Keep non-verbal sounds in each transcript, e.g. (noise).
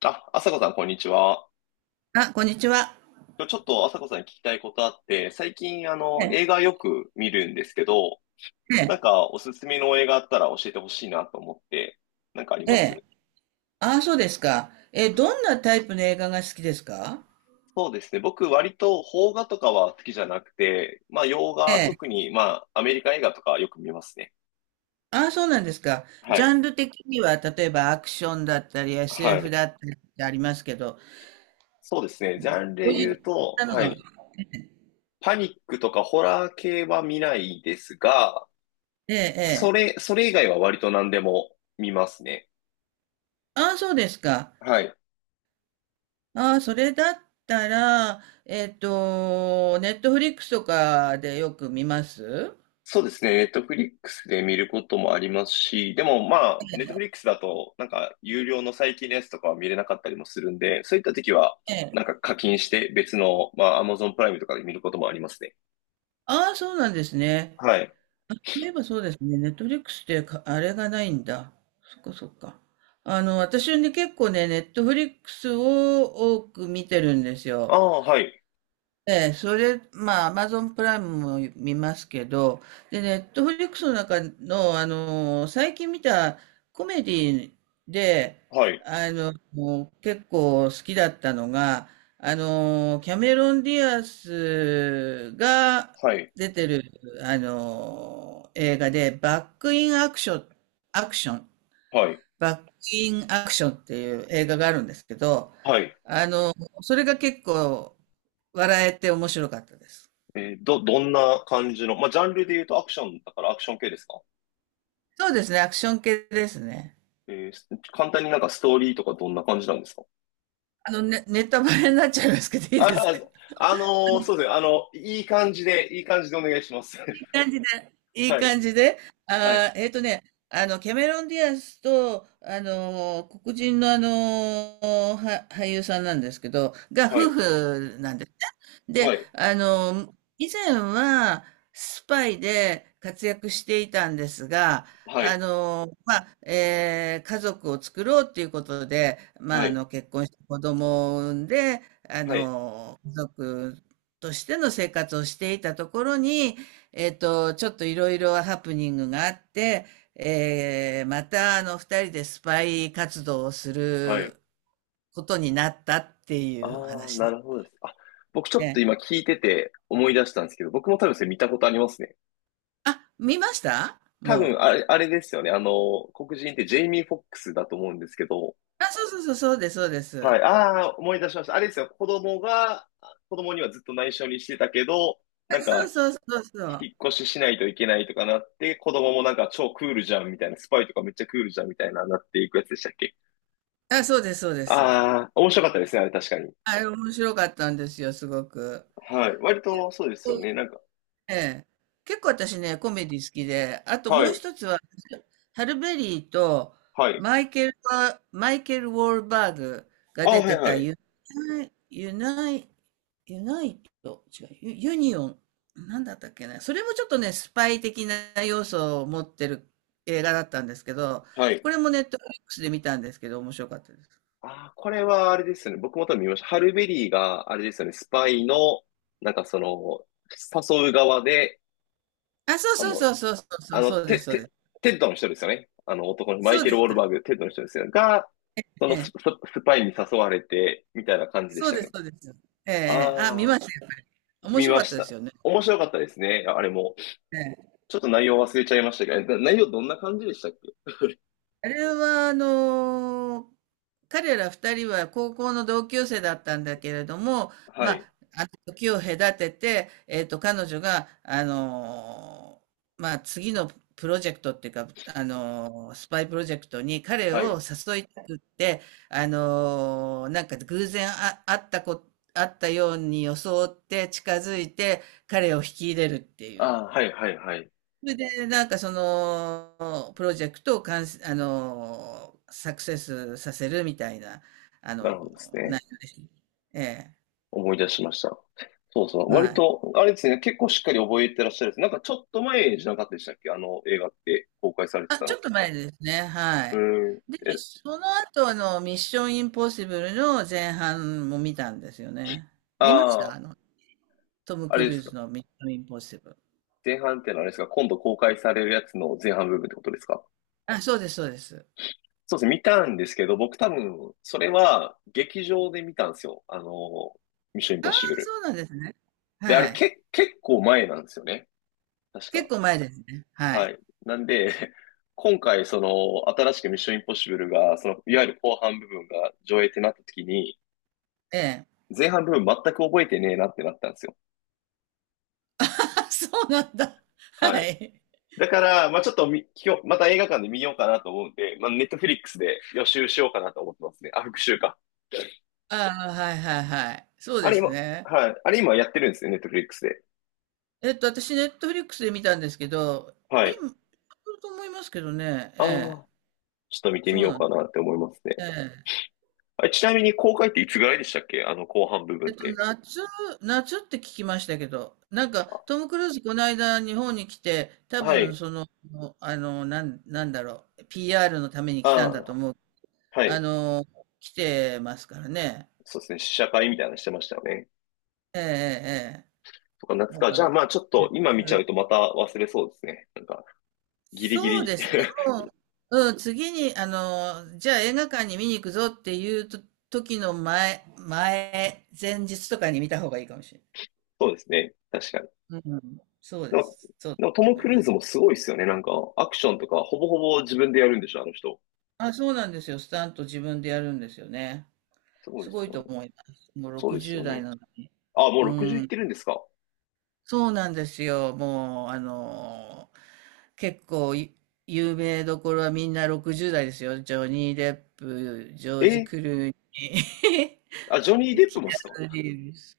あ、朝子さん、こんにちは。あ、こんにちは。今日ちょっと朝子さんに聞きたいことあって、最近、ええ、映画よく見るんですけど、えなんえ、か、おすすめの映画あったら教えてほしいなと思って、なんかありえまえ。す？ああ、そうですか。ええ、どんなタイプの映画が好きですか？そうですね。僕、割と、邦画とかは好きじゃなくて、まあ、洋え画、え。特に、まあ、アメリカ映画とかよく見ますね。ああ、そうなんですか。はジャい。ンル的には、例えばアクションだったり、は SF い。だったりってありますけど、そうですね。ジャンルこでういっ言うと、たのはが、い。パニックとかホラー系は見ないですが、ええ、そええ。れ、それ以外は割と何でも見ますね。ああ、そうですか。はい。ああ、それだったら、ネットフリックスとかでよく見ます？そうですね。ネットフリックスで見ることもありますし、でもまあ、ネットフリックスだと、なんか、有料の最近のやつとかは見れなかったりもするんで、そういった時は、ええ。なんか課金して別の、まあ、Amazon プライムとかで見ることもありますね。ああ、そうなんですね。はい。そういえばそうですね。ネットフリックスってか、あれがないんだ。そっかそっか。私ね、結構ね、ネットフリックスを多く見てるんですあよ。あ、はい。ええ、それ、まあ、アマゾンプライムも見ますけど、で、ネットフリックスの中の、最近見たコメディで、はい。もう結構好きだったのが、キャメロン・ディアスがはい。出てる、映画で、バック・イン・アクション、アクションっはい。バッキンアクションっていう映画があるんですけど、はい。あの、それが結構笑えて面白かったです。どんな感じの、まあ、ジャンルで言うとアクションだからアクション系ですか？そうですね、アクション系ですね。えーす簡単になんかストーリーとかどんな感じなんですか？ね、ネタバレになっちゃいますけどいいですあか？あ、のそうですね。いい感じで、いい感じでお願いします。(laughs) い感じで、いいはい。感じで、はい。あーえっとね、キャメロン・ディアスと、黒人の俳優さんなんですけど、がは夫い。婦なんですね。はで、い、以前はスパイで活躍していたんですが、はい、まあ、家族を作ろうっていうことで、まあ、はい、結婚して子供を産んで、はい。家族としての生活をしていたところに、ちょっといろいろハプニングがあって、またあの二人でスパイ活動をすはい。ることになったっていあうあ、話ななんでるほどです。あ、僕ちょすっとね。今聞いてて思い出したんですけど、僕も多分それ見たことありますね。あ、見ました多分もあれですよね。黒人ってジェイミー・フォックスだと思うんですけど、う。あ、そうそうそう、そうです、そうではす。い。ああ、思い出しました。あれですよ。子供にはずっと内緒にしてたけど、なんそうか、そうそうそう。引っ越ししないといけないとかなって、子供もなんか超クールじゃんみたいな、スパイとかめっちゃクールじゃんみたいな、なっていくやつでしたっけ？あ、そうです、そうです。ああー、面白かったですね、あれ確かに。あれ面白かったんですよ、すごく。はい。割とそうですよね。なんか、ええ。結構私ね、コメディ好きで、あとはもうい。一つはハルベリーとはい。マイケル・ウォールバーグがあ、出はていはたい。ユナイ、ユナイ、ユナイト、違う、ユ、ユニオン、なんだったっけな。それもちょっとね、スパイ的な要素を持ってる映画だったんですけど、はい。これもネットフリックスで見たんですけど、面白かったです。あー、これはあれですよね。僕も多分見ました。ハルベリーが、あれですよね。スパイの、なんかその、誘う側で、あ、そうあそうの、そうそうそうそあう、の、そうでテ、す、そうでテ、す。テッドの人ですよね。あの男のマそイうケル・でウォす。ールバーグ、テッドの人ですよね。が、そえのス、スえ、スパイに誘われて、みたいな感じでそしうたよです、ね。そうです。ええ、ええあ、見あまあ、した、やっぱり。面見白かまっしたですた。よね。面白かったですね。あれも。ええ。ちょっと内容忘れちゃいましたけど、内容どんな感じでしたっけ？あれは、彼ら二人は高校の同級生だったんだけれども、はまい。あ、あの時を隔てて、彼女が、まあ、次のプロジェクトっていうか、スパイプロジェクトに彼はい。を誘いたくって、なんか偶然あ、あったこ、会ったように装って近づいて彼を引き入れるっていあう。あ、はいはいはい。それで、なんかその、プロジェクトを完成あの、サクセスさせるみたいな、あなるの、ほどですね。内容でした。ええ、思い出しました。そうそう。は割い。と、あれですね、結構しっかり覚えてらっしゃるんです。なんかちょっと前じゃなかったでしたっけ？あの映画って公開されてあ、たちょの。っと前ですね、はうい。ーん。で、え、その後、ミッションインポッシブルの前半も見たんですよね。見ましあた。あ、トム・あクれでルーすか。ズのミッションインポッシブル。前半ってのはあれですか。今度公開されるやつの前半部分ってことですか。あ、そうです、そうです。そうですね。見たんですけど、僕多分、それは劇場で見たんですよ。ミッションインあポッあ、シブル。そうなんですね。で、あれはい。け、結構前なんですよね。確結か。構前ですね。ははい。い。なんで、(laughs) 今回、新しくミッションインポッシブルが、いわゆる後半部分が上映ってなった時に、ええ。前半部分全く覚えてねえなってなったんですよ。(laughs) あ、そうなんだ。ははい。い。だから、まあちょっと、今日、また映画館で見ようかなと思うんで、まあネットフリックスで予習しようかなと思ってますね。あ、復習か。ああ、はいはいはい。そうあでれす今、ね。はい。あれ今やってるんですよ、ネットフリックスで。私、ネットフリックスで見たんですけど、はい。今、いると思いますけどね、ああ、ええ、ちょっと見てみそうようなんでかす。なって思いますえね。え。あ、ちなみに公開っていつぐらいでしたっけ？あの後半部分っえっと、て。夏、夏って聞きましたけど、なんか、トム・クルーズ、この間、日本に来て、多は分、い。その、なんだろう、PR のために来たんだとああ、思う。はあい。の、来てますからね。そうですね、試写会みたいなのしてましたよね。ええ、ええ、えとか、え。夏だか。かじゃあら、まあちょっと今見ちゃ夏。うとまた忘れそうですね。なんか、ギリギそうリ。ですね。(laughs) もう、うん、次に、じゃあ映画館に見に行くぞっていうと時の前日とかに見た方がいいかもしれそうですね。確かに。ない。うん、そうででも、す。そうだとでもトム・思いクルまーズす。もすごいですよね。なんか、アクションとかほぼほぼ自分でやるんでしょ、あの人。あ、そうなんですよ。スタント自分でやるんですよね。すごいすでごすいよとね。思います。もうそうですよ60ね。代なのに。あ、もうう60いっん、てるんですか？そうなんですよ。もう、結構い有名どころはみんな60代ですよ。ジョニー・デップ、ジョえージ・ークルーニあ、ジョニー。ー・ (laughs) デップキもっすか？アヌ・リーブス。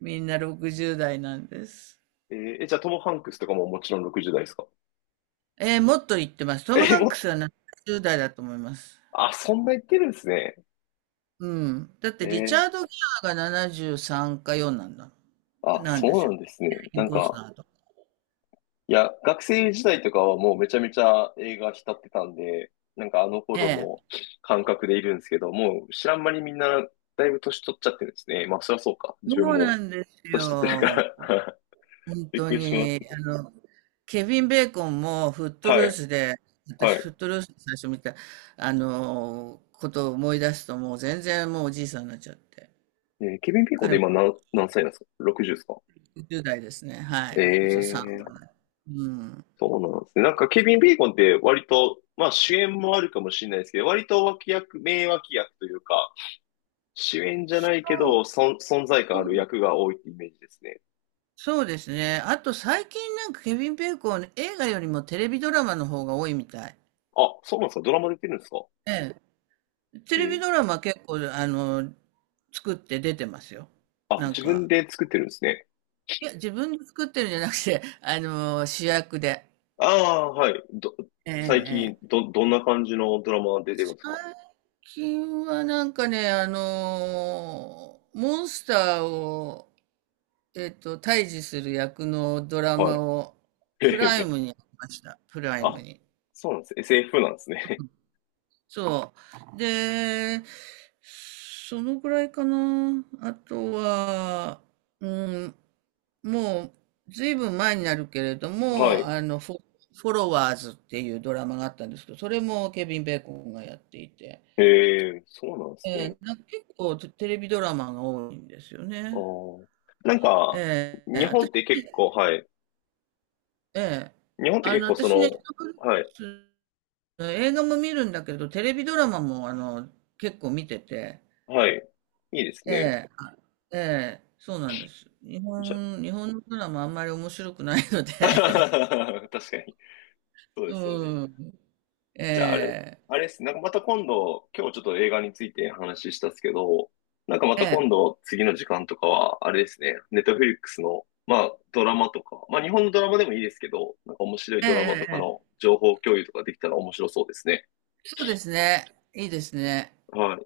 みんな60代なんです。えーえじゃあトム・ハンクスとかももちろん60代ですか？もっと言ってます。トえム・ーハンもクスっ、は70代だと思います。あ、そんないってるんですね。うん。だっえてリチーャード・ギアが73か4なんだ。あ、なんそですうなよ。んですね。イなンんコスか、ナーと。いや、学生時代とかはもうめちゃめちゃ映画浸ってたんで、なんかあのえ頃え。の感覚でいるんですけど、もう知らん間にみんなだいぶ年取っちゃってるんですね。まあそりゃそうか。自分そうもなんです年取ってるかよ。ら 本 (laughs) びっ当くりしますに。ね。ケビン・ベーコンもフットはルーい、スで、は私い。フットルースで最初見た、ことを思い出すともう全然もうおじいさんになっちゃって。ケビン・ビーコンって彼今何歳なんですか ?60 ですか？10代ですね。はえい、63えぐー、らい。うん。そうなんですね。なんかケビン・ビーコンって割と、まあ主演もあるかもしれないですけど、割と脇役、名脇役というか、主演じゃないけそど、う、存在感あそるう、役が多いってイメージですね。そうですね。あと最近なんかケビン・ベーコン、映画よりもテレビドラマの方が多いみたい。あ、そうなんですか。ドラマ出てるんですか。ええ。テえレビードラマ結構、作って出てますよ。あ、なん自分か、で作ってるんですね。いや、自分で作ってるんじゃなくて、(laughs) 主役で。ああ、はい。ええ、最え近、え。どんな感じのドラマ出てるんですか？最近はなんかね、モンスターを、対峙する役のドラはマい。をへへプライへ。ムにやりました。プライムあ、に。そうなんです。SF なんですね。そう。で、そのぐらいかな。あとは、うん、もう、ずいぶん前になるけれど (laughs) はも、い。フォロワーズっていうドラマがあったんですけど、それもケビン・ベーコンがやっていて、へえ、そうなんですね。なんか結構テテレビドラマが多いんですよあね。ーなんか、え日ー、本っ私、て結構、はい。えー、日本ってあ結の、構そ私ね、の、はい。映画も見るんだけど、テレビドラマも結構見てて、はい。いいですえね。え、ええ、そうなんです。じゃ、日本のドラマあんまり面白くないので、(laughs) (laughs) 確かに。そうですよね。うん、えじゃあ、え、あれっす。なんかまた今度、今日ちょっと映画について話したっすけど、なんかまえたえ、今度、次の時間とかは、あれですね、ネットフリックスの、まあ、ドラマとか、まあ、日本のドラマでもいいですけど、なんか面白いえドラマえ、とかえのえ。情報共有とかできたら面白そうですね。そうですね。いいですね。はい。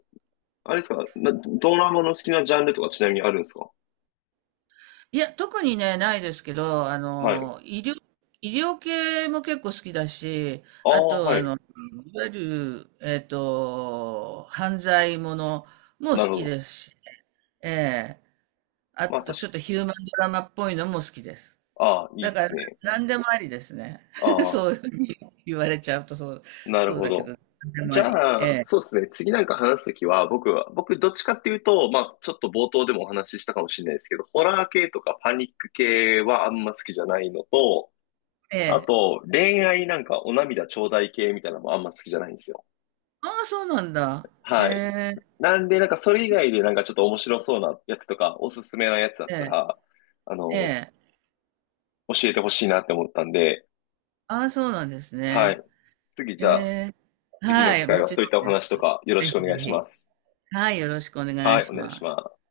あれですか、ドラマの好きなジャンルとかちなみにあるんですか？いや、特にね、ないですけど、はい。医療系も結構好きだし、あああ、と、はい。いわゆる、犯罪ものもなる好ほきど。ですしね、ええ。あまあ、と確ちょっとヒか、ューマンドラマっぽいのも好きです。ああ、いいだでかすらね。何でもありですね。(laughs) あそあ、ういうふうに言われちゃうとなるそうほだけど。ど、何でもじあり。ゃえあ、そうえ、ですね。次なんか話すときは、僕どっちかっていうと、まあ、ちょっと冒頭でもお話ししたかもしれないですけど、ホラー系とかパニック系はあんま好きじゃないのと、えあえ。と、恋愛なんかお涙頂戴系みたいなのもあんま好きじゃないんですよ。ああ、そうなんだ。へはい。え、なんで、なんかそれ以外でなんかちょっと面白そうなやつとか、おすすめなやつだっえたえ、ら、あえの、え。教えてほしいなって思ったんで、ああ、そうなんですはね。い。えじゃあ、え。次のは機い、会もはちそうろいっんたおです。話とかよろしぜくおひぜ願いしまひ。す。はい、よろしくお願いはい、しお願いしまます。す。